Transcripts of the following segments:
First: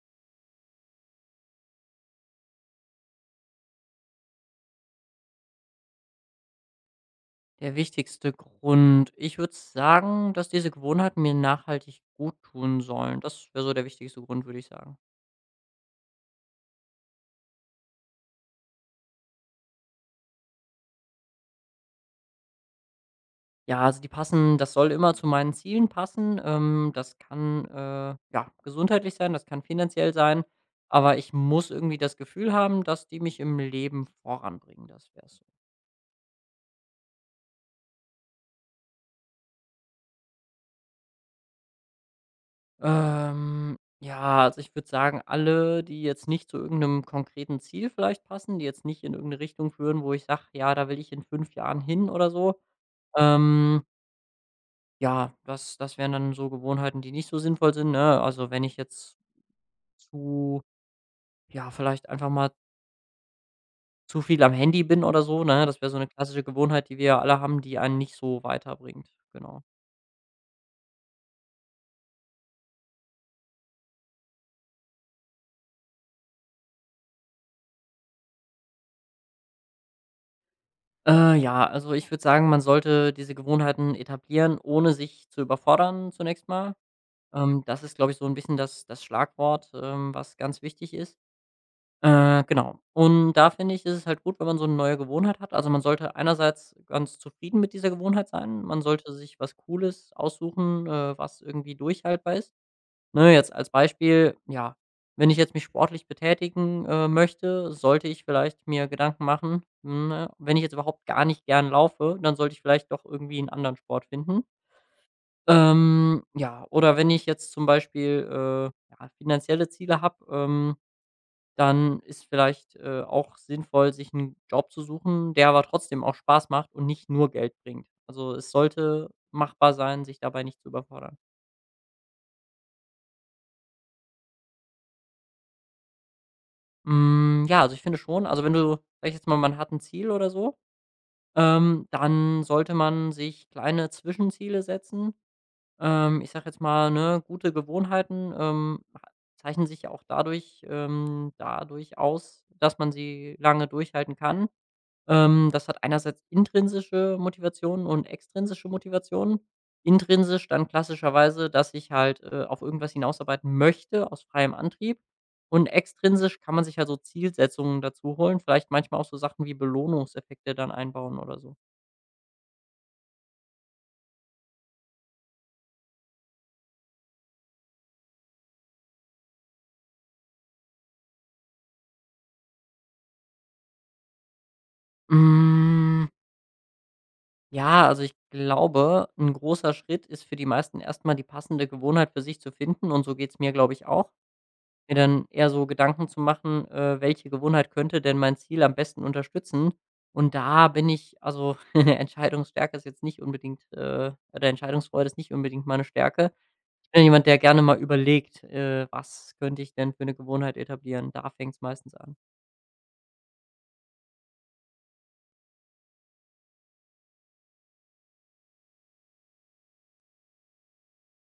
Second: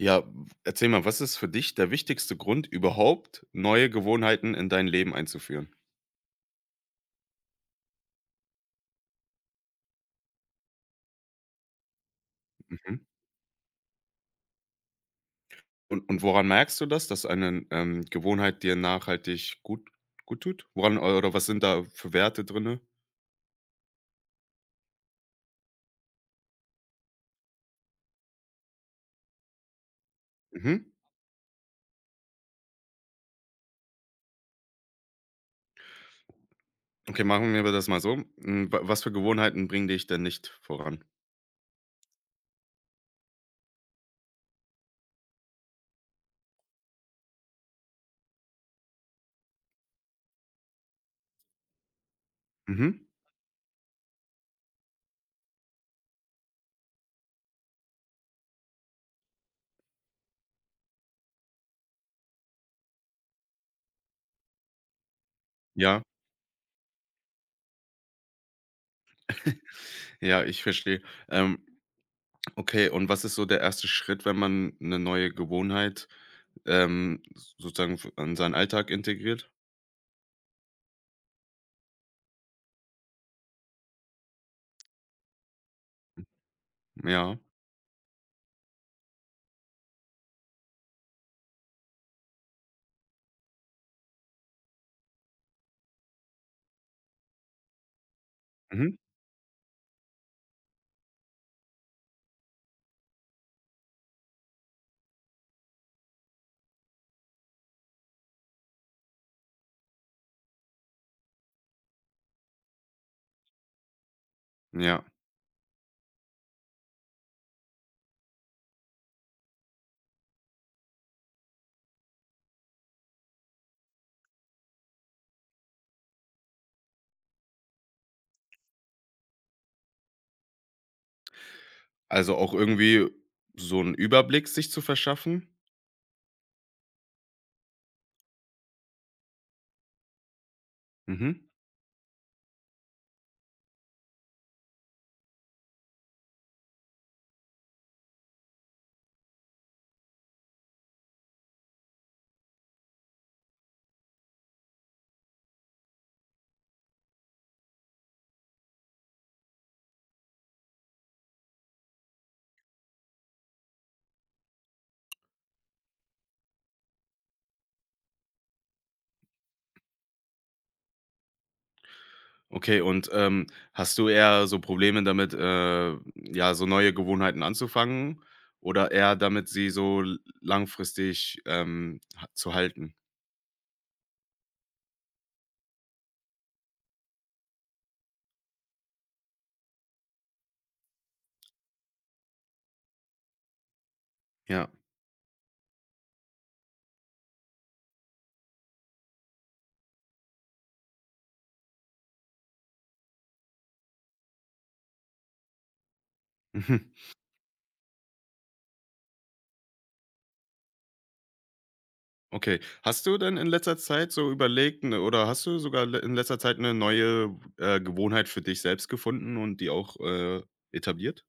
Ja, erzähl mal, was ist für dich der wichtigste Grund überhaupt, neue Gewohnheiten in dein Leben einzuführen? Der wichtigste Grund. Ich würde sagen, dass diese Gewohnheiten mir nachhaltig gut tun Mhm. sollen. Das wäre so der wichtigste Grund, würde ich sagen. Und woran merkst du das, dass eine, Gewohnheit dir nachhaltig gut tut? Woran oder was sind da für Werte drinne? Ja, also die passen das soll immer zu meinen Zielen passen. Das kann, ja, gesundheitlich sein, das kann finanziell sein, Mhm. aber ich muss irgendwie das Gefühl haben, dass die mich im Leben voranbringen, das wäre so. Okay, machen wir das mal so. Hm, wa was für Gewohnheiten bringen dich denn nicht voran? Ja, also ich würde sagen, alle, die jetzt nicht zu irgendeinem konkreten Ziel vielleicht passen, die jetzt nicht in irgendeine Richtung führen, wo ich sage, ja, da will ich in 5 Jahren hin oder so. Mhm. Ähm, ja, das wären dann so Gewohnheiten, die nicht so sinnvoll sind, ne? Also, wenn ich jetzt zu ja, vielleicht einfach mal zu viel am Handy bin oder so, ne? Das wäre so Ja. eine klassische Gewohnheit, die wir ja alle haben, die einen nicht so weiterbringt, genau. Ja, ich verstehe. Ähm, okay, und was ist so der erste Schritt, wenn man eine neue Gewohnheit, ähm, sozusagen f in seinen Alltag integriert? Ja, also, ich würde sagen, man sollte diese Gewohnheiten etablieren, ohne sich zu überfordern zunächst mal. Ja. Das ist, glaube ich, so ein bisschen das Schlagwort, was ganz wichtig ist. Genau. Und da finde ich, ist es halt gut, wenn man so eine neue Gewohnheit hat. Also, man sollte einerseits ganz zufrieden mit dieser Gewohnheit sein. Man Mhm. sollte sich was Cooles aussuchen, was irgendwie durchhaltbar ist. Ne, jetzt als Beispiel, ja, wenn ich jetzt mich sportlich betätigen, möchte, sollte ich vielleicht mir Gedanken machen, ne, wenn ich jetzt überhaupt gar nicht gern laufe, dann sollte ich vielleicht doch irgendwie einen anderen Sport finden. Ja, Ja, oder wenn ich jetzt zum Beispiel, ja, finanzielle Ziele habe, dann ist vielleicht, auch sinnvoll, sich einen Job zu suchen, der aber trotzdem auch Spaß macht und nicht nur Geld bringt. Also, es sollte machbar sein, sich dabei nicht zu überfordern. also auch irgendwie so einen Überblick sich zu verschaffen? Ja, also, ich finde schon also, wenn du sage ich jetzt mal, man hat ein Ziel oder so, Mhm. Dann sollte man sich kleine Zwischenziele setzen. Ich sage jetzt mal, ne, gute Gewohnheiten, ha zeichnen sich ja auch dadurch aus, dass man sie lange durchhalten kann. Das hat einerseits intrinsische Motivationen und extrinsische Motivationen. Intrinsisch dann klassischerweise, dass ich halt, auf irgendwas hinausarbeiten möchte aus freiem Antrieb. Und extrinsisch kann man sich ja so Zielsetzungen dazu holen, vielleicht manchmal auch so Sachen wie Belohnungseffekte dann einbauen oder so. Okay, und, hast du eher so Probleme damit, ja, so neue Gewohnheiten anzufangen oder eher damit, sie so l langfristig, ha zu halten? Hm, ja, also ich glaube, ein großer Schritt ist für die meisten erst mal die passende Gewohnheit für sich zu finden, und so geht es mir, glaube ich, auch. Ja. Mir dann eher so Gedanken zu machen, welche Gewohnheit könnte denn mein Ziel am besten unterstützen? Und da bin ich also Entscheidungsstärke ist jetzt nicht unbedingt, oder Entscheidungsfreude ist nicht unbedingt meine Stärke. Mhm. Ich bin jemand, der gerne mal überlegt, was könnte ich denn für eine Gewohnheit etablieren? Da fängt es meistens an. Okay. Hast du denn in letzter Zeit so überlegt, ne, oder hast du sogar le in letzter Zeit eine neue, Gewohnheit für dich selbst gefunden und die auch, etabliert?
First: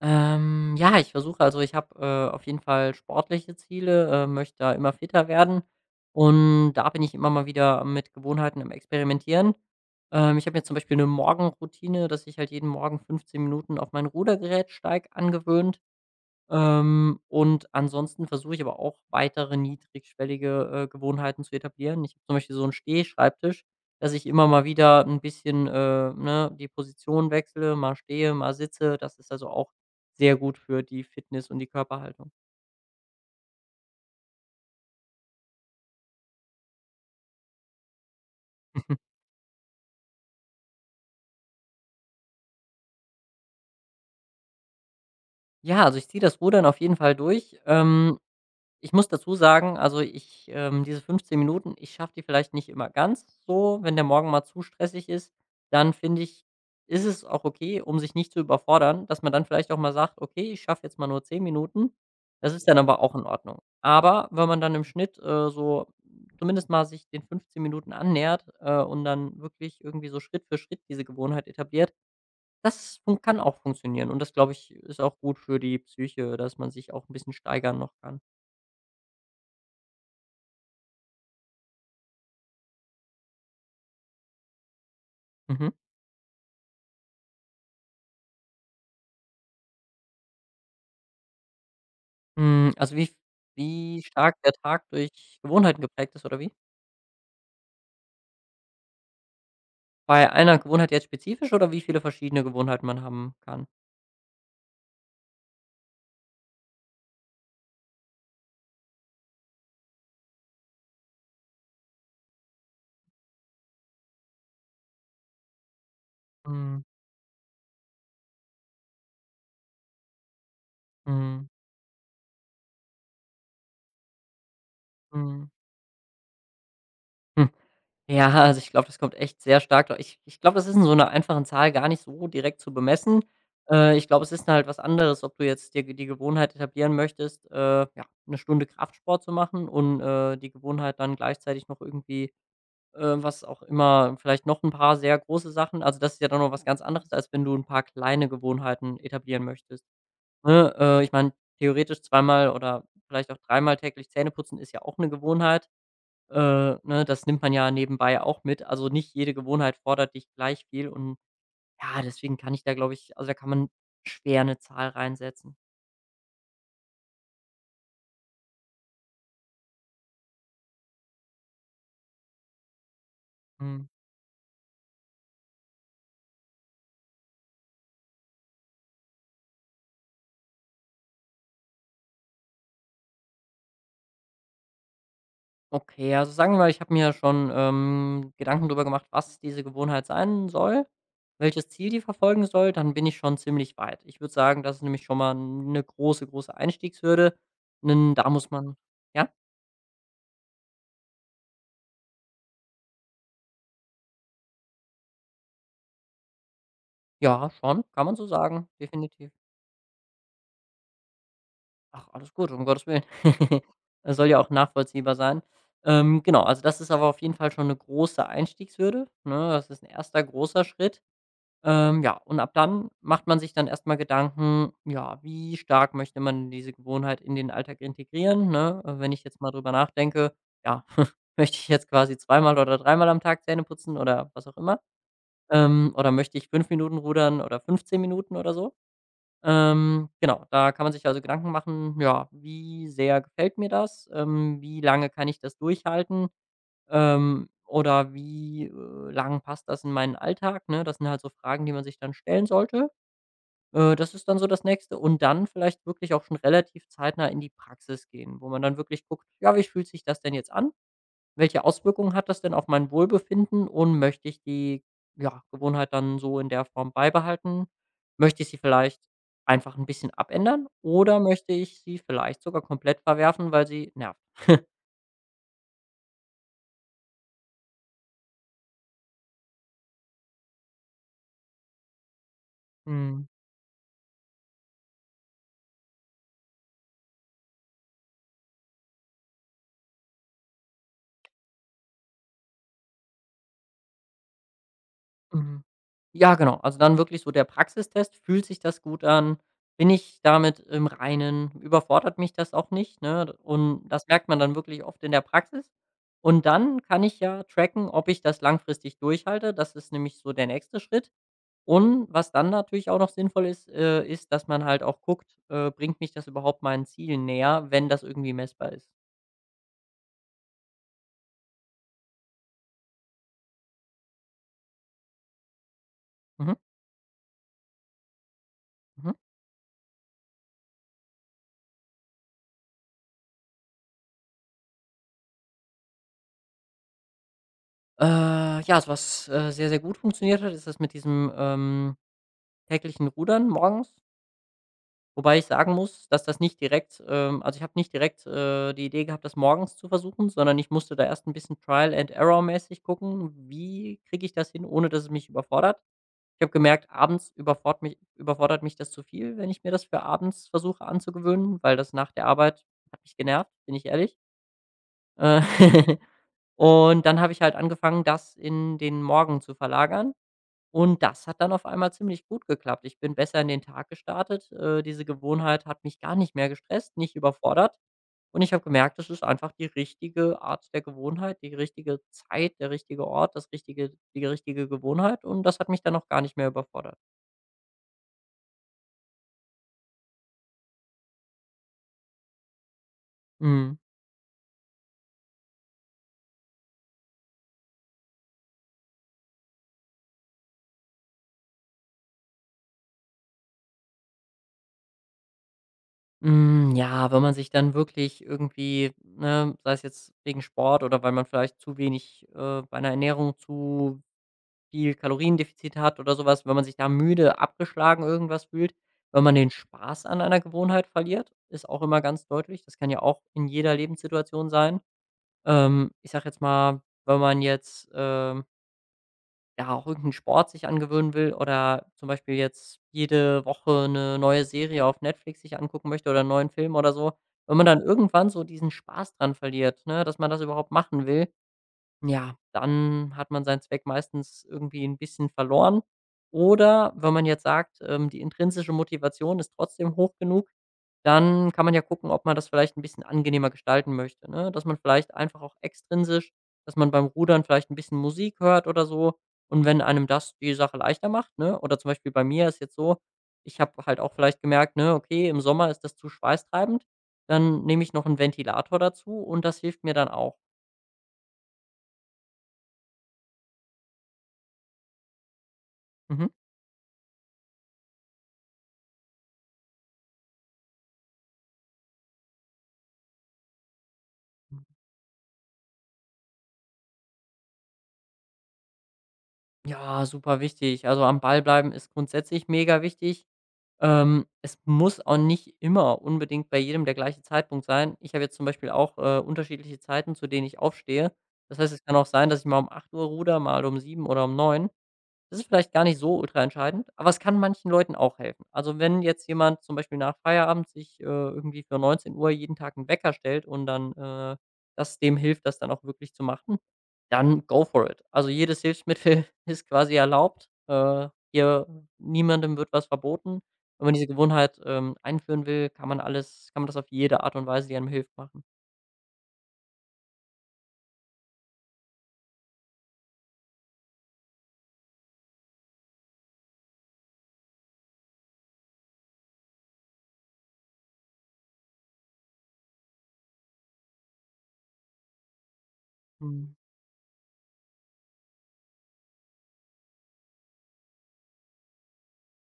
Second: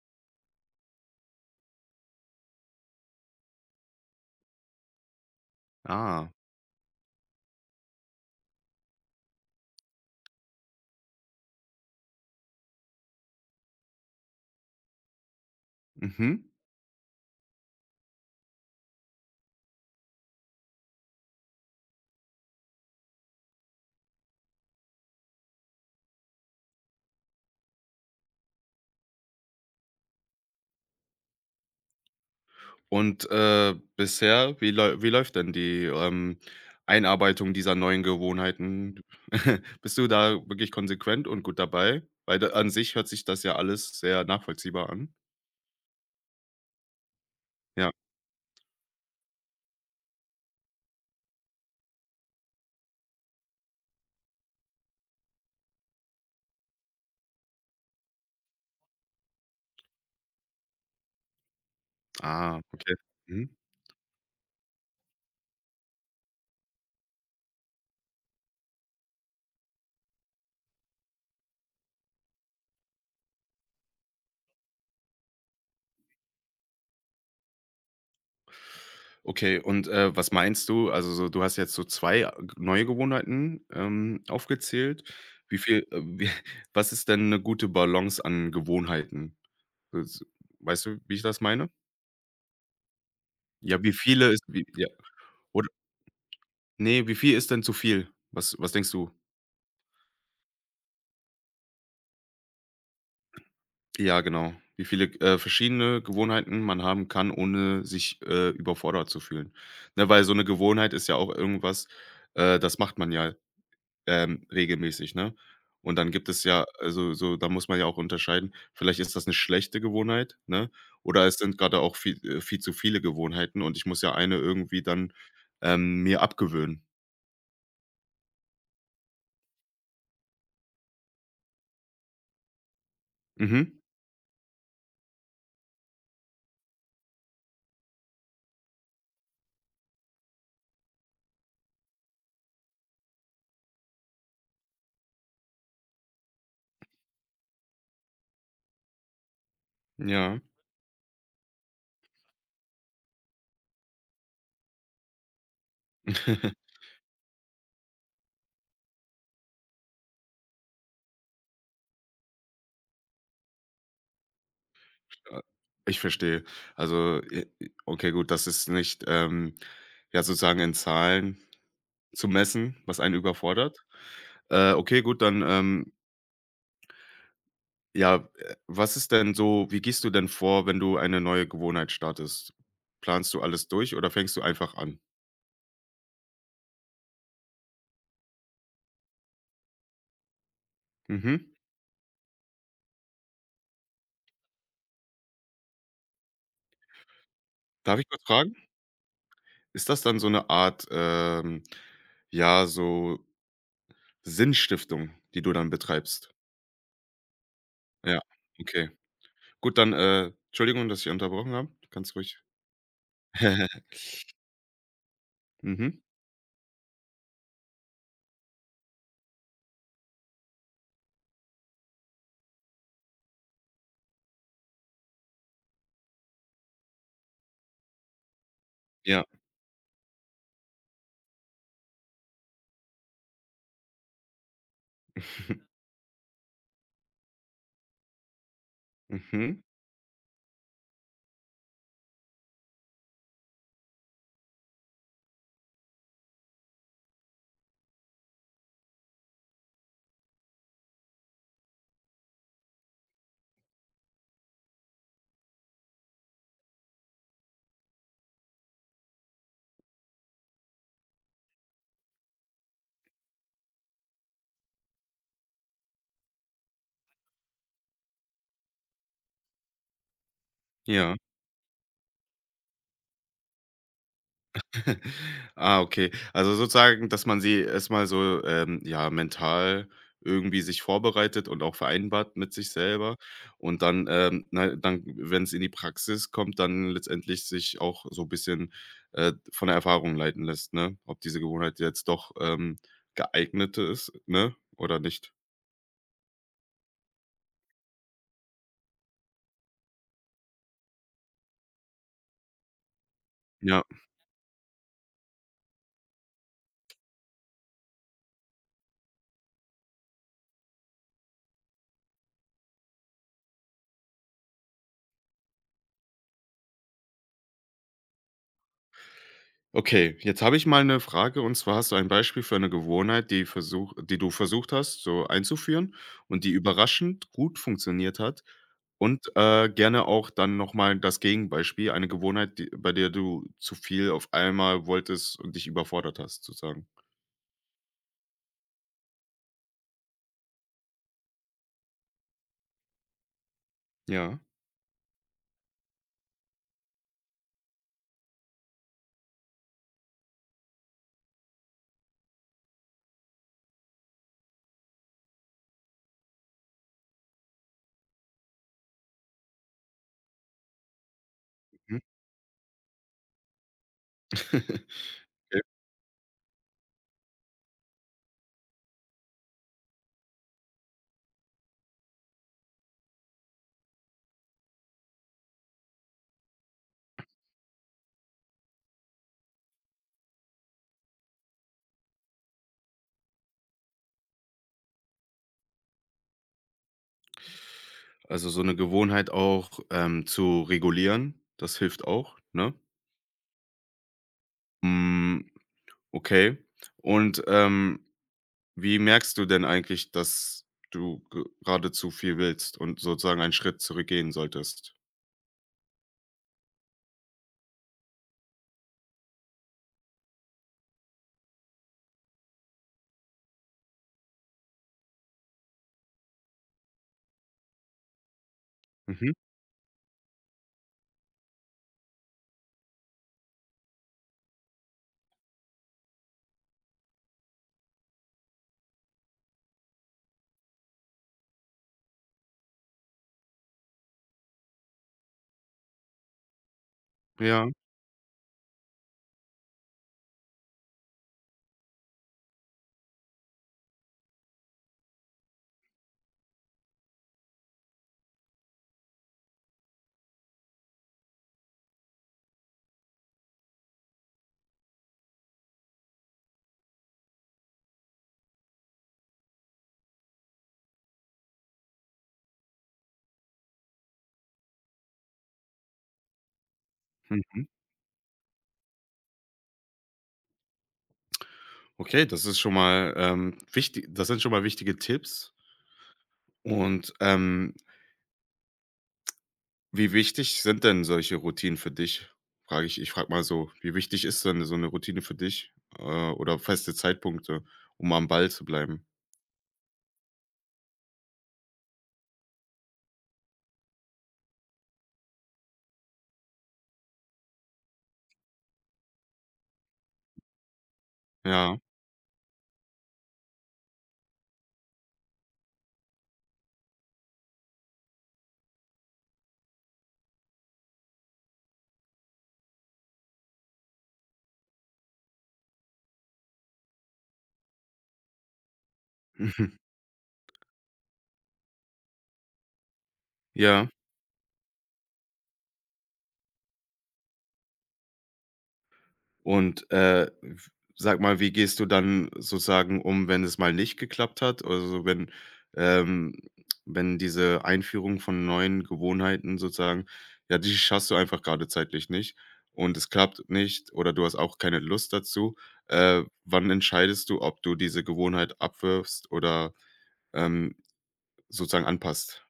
Ja, ich versuche, also ich habe, auf jeden Fall sportliche Ziele, möchte da immer fitter werden, Ah, und da bin ich immer mal wieder mit Gewohnheiten am Experimentieren. Ich habe mir zum Beispiel eine Morgenroutine, dass ich halt jeden Morgen 15 Minuten auf mein Rudergerät steig angewöhnt. mhm. Und ansonsten versuche ich aber auch weitere niedrigschwellige, Gewohnheiten zu etablieren. Ich habe zum Beispiel so einen Stehschreibtisch, dass ich immer mal wieder ein bisschen, ne, die Position wechsle, mal stehe, mal sitze. Das ist also auch sehr gut für die Fitness und die Körperhaltung. Und, bisher, wie läu wie läuft denn die, Einarbeitung dieser neuen Gewohnheiten? Bist du da wirklich konsequent und gut dabei? Weil da an sich hört sich das ja alles sehr nachvollziehbar an. Ja, also ich ziehe das Rudern auf jeden Fall durch. Ja. Ich muss dazu sagen, also ich diese 15 Minuten, ich schaffe die vielleicht nicht immer ganz so. Wenn der Morgen mal zu stressig ist, dann finde ich, ist es auch okay, um sich nicht zu überfordern, dass man dann vielleicht auch mal sagt, okay, ich schaffe jetzt mal nur 10 Minuten. Das Ah, ist dann okay. aber auch in Mhm. Ordnung. Aber wenn man dann im Schnitt, so zumindest mal sich den 15 Minuten annähert, und dann wirklich irgendwie so Schritt für Schritt diese Gewohnheit etabliert, das fun kann auch funktionieren. Und das, glaube ich, ist auch gut für die Psyche, dass man sich auch ein bisschen steigern noch kann. Okay, und, was meinst du? Also so, du hast jetzt so 2 a neue Gewohnheiten, aufgezählt. Wie Mhm. viel, wie Was ist denn eine gute Balance an Gewohnheiten? S Weißt du, wie ich das meine? Also wie Ja, wie wie viele stark ist der wie Tag ja, durch Gewohnheiten geprägt ist oder wie? ne, wie viel ist denn zu viel? Was denkst du? Bei einer Gewohnheit jetzt spezifisch, oder wie viele verschiedene Gewohnheiten man haben kann? Ja, genau. Wie viele, verschiedene Gewohnheiten man haben kann, ohne sich, überfordert zu fühlen. Ne, weil so eine Gewohnheit ist ja auch irgendwas, das macht man ja, regelmäßig, ne? Und dann gibt es ja Mhm, also, so da muss man ja auch unterscheiden, vielleicht ist das eine schlechte Gewohnheit, ne? Oder es mhm, sind gerade auch viel zu viele Gewohnheiten und ich muss ja eine irgendwie dann, mhm. Mir abgewöhnen. Hm, ja, also ich glaube, das kommt echt sehr stark dra ich ich glaube, das ist in so einer einfachen Zahl gar nicht so direkt zu bemessen. Mhm, Ich glaube, es ist halt was anderes, ob du jetzt dir g die Gewohnheit etablieren möchtest, ja, 'ne Stunde Kraftsport zu machen, und, die Gewohnheit dann gleichzeitig noch irgendwie, was auch immer, vielleicht noch ein paar sehr große Sachen, also, das ist ja dann noch was ganz anderes, als wenn du ein paar kleine Gewohnheiten etablieren möchtest, ja. ne? Ich meine, theoretisch zweimal oder vielleicht auch dreimal täglich Zähne putzen ist ja auch eine Gewohnheit, äh, ne? Das nimmt man ja nebenbei auch mit. Also, nicht jede Gewohnheit fordert dich gleich viel, und ja, deswegen kann ich da, glaube ich, also, da kann man schwer 'ne Zahl Ja, reinsetzen. ich verstehe. Also, okay, gut, das ist nicht, ja, sozusagen in Zahlen zu messen, was einen überfordert. Mhm. Okay, gut, dann, ja, was ist denn so, wie gehst du denn vor, wenn du eine neue Gewohnheit startest? Planst du alles durch oder fängst du einfach an? Okay, also sagen wir mal, ich habe mir schon, Gedanken darüber gemacht, was diese Gewohnheit sein soll, Mhm. welches Ziel die verfolgen soll, dann bin ich schon ziemlich weit. Ich würde sagen, das ist nämlich schon mal eine große, große Einstiegshürde. Darf ich 'Nen kurz da muss fragen? man ja? Ist das dann so eine Art, ja, so Sinnstiftung, die du dann betreibst? Ja, schon, kann man Ja, so sagen, okay. definitiv. Gut, dann, Entschuldigung, dass ich unterbrochen habe. Du Ach, kannst alles ruhig gut, um Gottes Willen. Es soll ja auch nachvollziehbar sein. Mhm. Genau, also das ist aber auf jeden Fall schon eine große Einstiegshürde, ne? Das ist ein erster großer Schritt. Ja, und ab dann macht man sich dann erstmal Gedanken, ja, wie stark möchte man diese Gewohnheit in den Alltag integrieren, ne? Wenn ich Ja. jetzt mal drüber nachdenke, ja, möchte ich jetzt quasi zweimal oder dreimal am Tag Zähne putzen oder was auch immer? Oder möchte ich 5 Minuten rudern oder 15 Minuten oder so? Mhm. Genau, da kann man sich also Gedanken machen, ja, wie sehr gefällt mir das? Wie lange kann ich das durchhalten? Oder wie, lang passt das in meinen Alltag, ne? Das sind halt so Fragen, die man sich dann stellen sollte. Das ist dann so das Nächste, und dann vielleicht wirklich auch schon relativ zeitnah in die Praxis gehen, wo man dann wirklich guckt: „Ja, wie fühlt sich das denn jetzt an? Welche Auswirkungen hat das denn auf mein Wohlbefinden, und möchte ich die, ja, Gewohnheit dann so in der Form beibehalten? Möchte ich sie vielleicht einfach ein bisschen abändern Ja. oder möchte ich sie vielleicht sogar komplett verwerfen, weil sie nervt?“ Ah, okay. Also sozusagen, dass man sie erst mal so, ja, mental irgendwie sich vorbereitet und auch vereinbart mit sich selber Mhm. und dann, na, dann, wenn's in die Praxis kommt, dann letztendlich sich auch so ein bisschen, von der Erfahrung leiten lässt, ne? Ob diese Gewohnheit jetzt doch, geeignete ist, ne, oder nicht. Mhm. Ja, genau. Also, dann wirklich so der Praxistest. Fühlt sich das gut an? Bin ich damit im Reinen? Überfordert mich das auch nicht, ne? Ja. Und das merkt man dann wirklich oft in der Praxis. Und dann kann ich ja tracken, ob ich das langfristig durchhalte. Das ist nämlich so der nächste Schritt. Und was dann natürlich auch noch sinnvoll ist, ist, dass man halt auch guckt, bringt mich das überhaupt meinen Zielen näher, wenn das irgendwie messbar ist. Okay, jetzt habe ich mal eine Frage, und zwar hast du ein Beispiel für eine Gewohnheit, die du versucht hast, so einzuführen und die Mhm, überraschend gut funktioniert hat, mhm. und, gerne auch dann noch mal das Gegenbeispiel, eine Gewohnheit, die bei der du zu viel auf einmal wolltest und dich überfordert hast sozusagen. Äh, ja, also was, sehr, sehr gut funktioniert hat, ist das mit diesem, täglichen Rudern morgens. Ja, Wobei ich sagen muss, dass das nicht direkt, also ich habe nicht direkt, die Idee gehabt, das morgens zu versuchen, sondern ich musste da erst ein bisschen Trial and Error mäßig gucken: „Wie kriege ich das hin, ohne dass es mich überfordert?“ Ich habe gemerkt, abends überfort mich überfordert mich das zu viel, wenn ich mir das für abends versuche anzugewöhnen, weil das mhm. nach der Arbeit hat mich genervt, bin ich ehrlich. Äh, und dann habe ich halt angefangen, das in den Morgen zu verlagern. Und das hat dann auf einmal ziemlich gut geklappt. Ich bin besser in den Tag gestartet. Diese Gewohnheit hat mich gar nicht mehr gestresst, nicht überfordert. Und ich habe gemerkt, das ist einfach die richtige Art der Gewohnheit, die richtige Zeit, der richtige Ort, das richtige, die richtige Gewohnheit. Und das hat mich dann auch gar nicht mehr überfordert. Also, so eine Gewohnheit auch, zu regulieren, das hilft auch, ne? Mhm. Hm, okay. Und, wie merkst du denn eigentlich, dass du gerade zu viel willst und sozusagen einen Schritt zurückgehen solltest? Ja, wenn man sich dann wirklich irgendwie, ne, sei es jetzt wegen Sport oder weil man vielleicht zu wenig, bei einer Ernährung zu viel Kaloriendefizit hat oder sowas, wenn man sich da müde, abgeschlagen, irgendwas fühlt, wenn Mhm. man den Spaß an einer Gewohnheit verliert, ist auch immer ganz deutlich. Das kann ja auch in jeder Lebenssituation sein. Ich sage jetzt mal, wenn man jetzt, ja, auch irgendeinen Sport sich angewöhnen will oder zum Beispiel jetzt jede Woche eine neue Serie auf Netflix sich angucken möchte oder 'n neuen Film oder so. Wenn Ja. man dann irgendwann so diesen Spaß dran verliert, ne, dass man das überhaupt machen will, ja, dann hat man seinen Zweck meistens irgendwie ein bisschen verloren. Oder wenn man jetzt sagt, die intrinsische Motivation ist trotzdem hoch genug, dann kann man ja gucken, ob man das vielleicht ein bisschen angenehmer gestalten möchte, ne? Dass man vielleicht einfach auch extrinsisch, dass man beim Rudern vielleicht ein bisschen Musik hört oder so. Und wenn einem das die Sache leichter macht, ne, oder zum Beispiel bei mir ist jetzt so, ich habe halt auch vielleicht gemerkt, ne, okay, im Sommer ist das zu schweißtreibend, dann Mhm. nehme ich noch einen Ventilator dazu und das hilft mir dann auch. Okay, das ist schon mal, wichtig das sind schon mal wichtige Tipps. Mhm. Und, wie wichtig sind denn solche Routinen für dich? Frage ich ich frage mal so, wie wichtig ist denn so eine Routine für dich, oder feste Zeitpunkte, um am Ball zu bleiben? Ja, super wichtig. Also, am Ball bleiben ist grundsätzlich mega wichtig. Es muss auch nicht immer unbedingt bei jedem der gleiche Zeitpunkt sein. Ich habe jetzt zum Beispiel auch, unterschiedliche Zeiten, zu denen ich aufstehe. Das heißt, Ja. es kann auch sein, dass ich mal um 8 Uhr ruder, mal um sieben oder um neun. Das ist vielleicht gar nicht so ultra entscheidend, aber es kann manchen Leuten auch helfen. Also, wenn jetzt jemand zum Beispiel nach Feierabend sich, irgendwie für 19 Uhr jeden Tag 'n Wecker stellt und dann das dem hilft, das dann auch wirklich zu machen, dann go for it. Also, jedes Hilfsmittel ist quasi erlaubt. Hier niemandem wird was verboten. Wenn Ja. man diese Gewohnheit, einführen will, kann man das auf jede Art und Weise, die einem hilft, machen. Und, sag mal, wie gehst du dann sozusagen um, wenn es mal nicht geklappt hat? Also, ähm, wenn diese Einführung von neuen Gewohnheiten sozusagen, ja, die schaffst du einfach gerade zeitlich nicht und es klappt nicht oder du hast auch keine Lust dazu. Mhm. Wann entscheidest du, ob du diese Gewohnheit abwirfst oder, ähm, sozusagen anpasst?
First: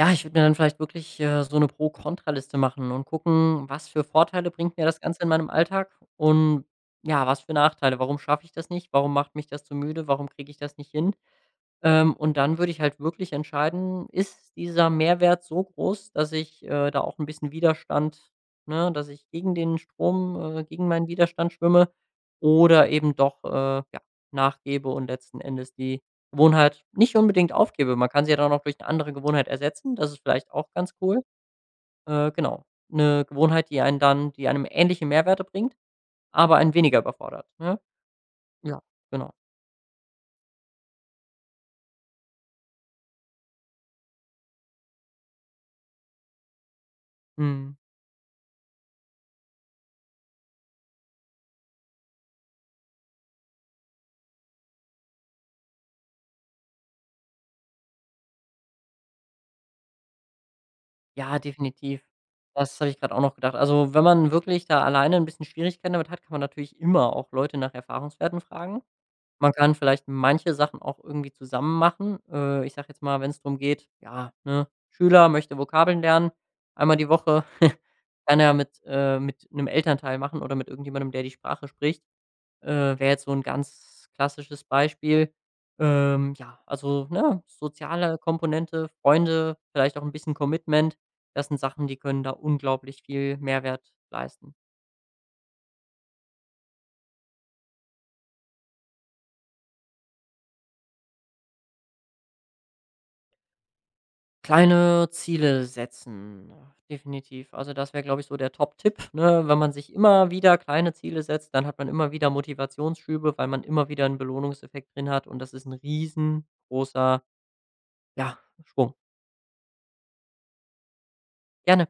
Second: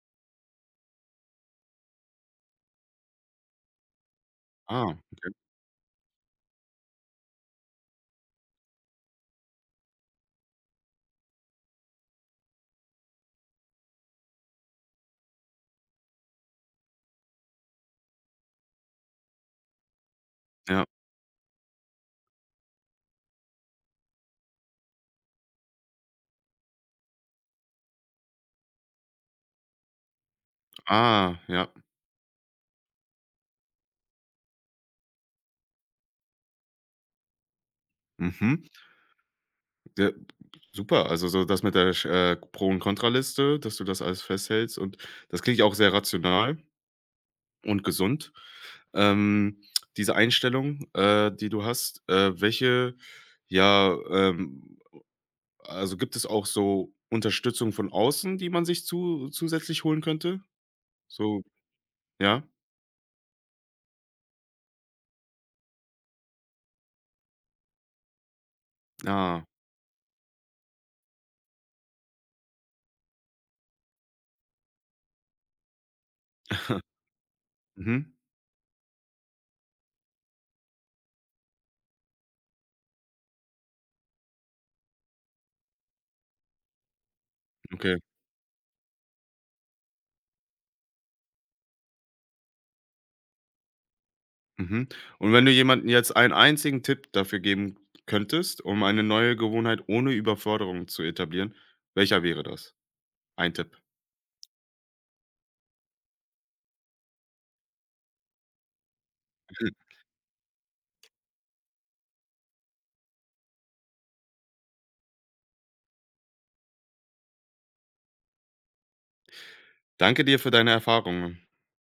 Ja, ich würde mir dann vielleicht wirklich, so eine Pro-Kontra-Liste machen und gucken, was für Vorteile bringt mir Ah, das Ganze in okay. meinem Alltag, und ja, was für Nachteile? Warum schaffe ich das nicht? Warum macht mich das so müde? Warum kriege ich das nicht hin? Und dann würde ich halt wirklich entscheiden, ist dieser Mehrwert so groß, dass ich, da auch ein bisschen Widerstand, ne, dass ich gegen den Strom Ja. gegen meinen Widerstand schwimme, oder eben doch, ja, nachgebe und letzten Endes die Gewohnheit nicht unbedingt aufgebe. Man kann sie ja dann auch durch eine andere Gewohnheit ersetzen. Das ist vielleicht auch ganz cool. Ah, ja. Genau, eine Gewohnheit, die einen dann die einem ähnliche Mehrwerte bringt, aber einen weniger überfordert, ne? Mhm. Ja, genau. Ja, super. Also, so das mit der sch Pro und Kontraliste, dass du das alles festhältst, und das klingt ja auch sehr rational Mhm. und gesund. Ähm, Diese Einstellung, die du hast, ja, ähm also, gibt es auch so Unterstützung von außen, die man sich zu zusätzlich holen könnte? Ja, So, definitiv. ja? Das habe ich gerade auch noch gedacht. Also, wenn man wirklich da alleine ein bisschen Schwierigkeiten damit hat, kann man natürlich immer auch Leute nach Erfahrungswerten fragen. Ah. Man kann vielleicht manche Sachen auch irgendwie zusammen machen. Ich sage jetzt mal, wenn es darum geht, ja, ne, Schüler möchte Vokabeln lernen, einmal die Woche, Mhm, kann er mit einem Elternteil machen oder mit irgendjemandem, der die Sprache spricht. Wäre jetzt so ein ganz klassisches Beispiel. Ja, also, ne, okay. soziale Komponente, Freunde, vielleicht auch ein bisschen Commitment. Das sind Sachen, die können da unglaublich viel Mehrwert leisten. Mhm. Und wenn du jemanden jetzt einen einzigen Tipp dafür geben könntest, um eine neue Gewohnheit ohne Überforderung zu etablieren, welcher wäre das? Ein Tipp. Kleine Ziele setzen, definitiv. Also, das wäre, glaube ich, so der Top-Tipp, ne? Wenn man sich immer wieder kleine Ziele setzt, dann hat man immer wieder Motivationsschübe, weil man immer wieder einen Belohnungseffekt drin hat und das ist ein riesengroßer, ja, Schwung. Danke dir für deine Erfahrungen. Gerne.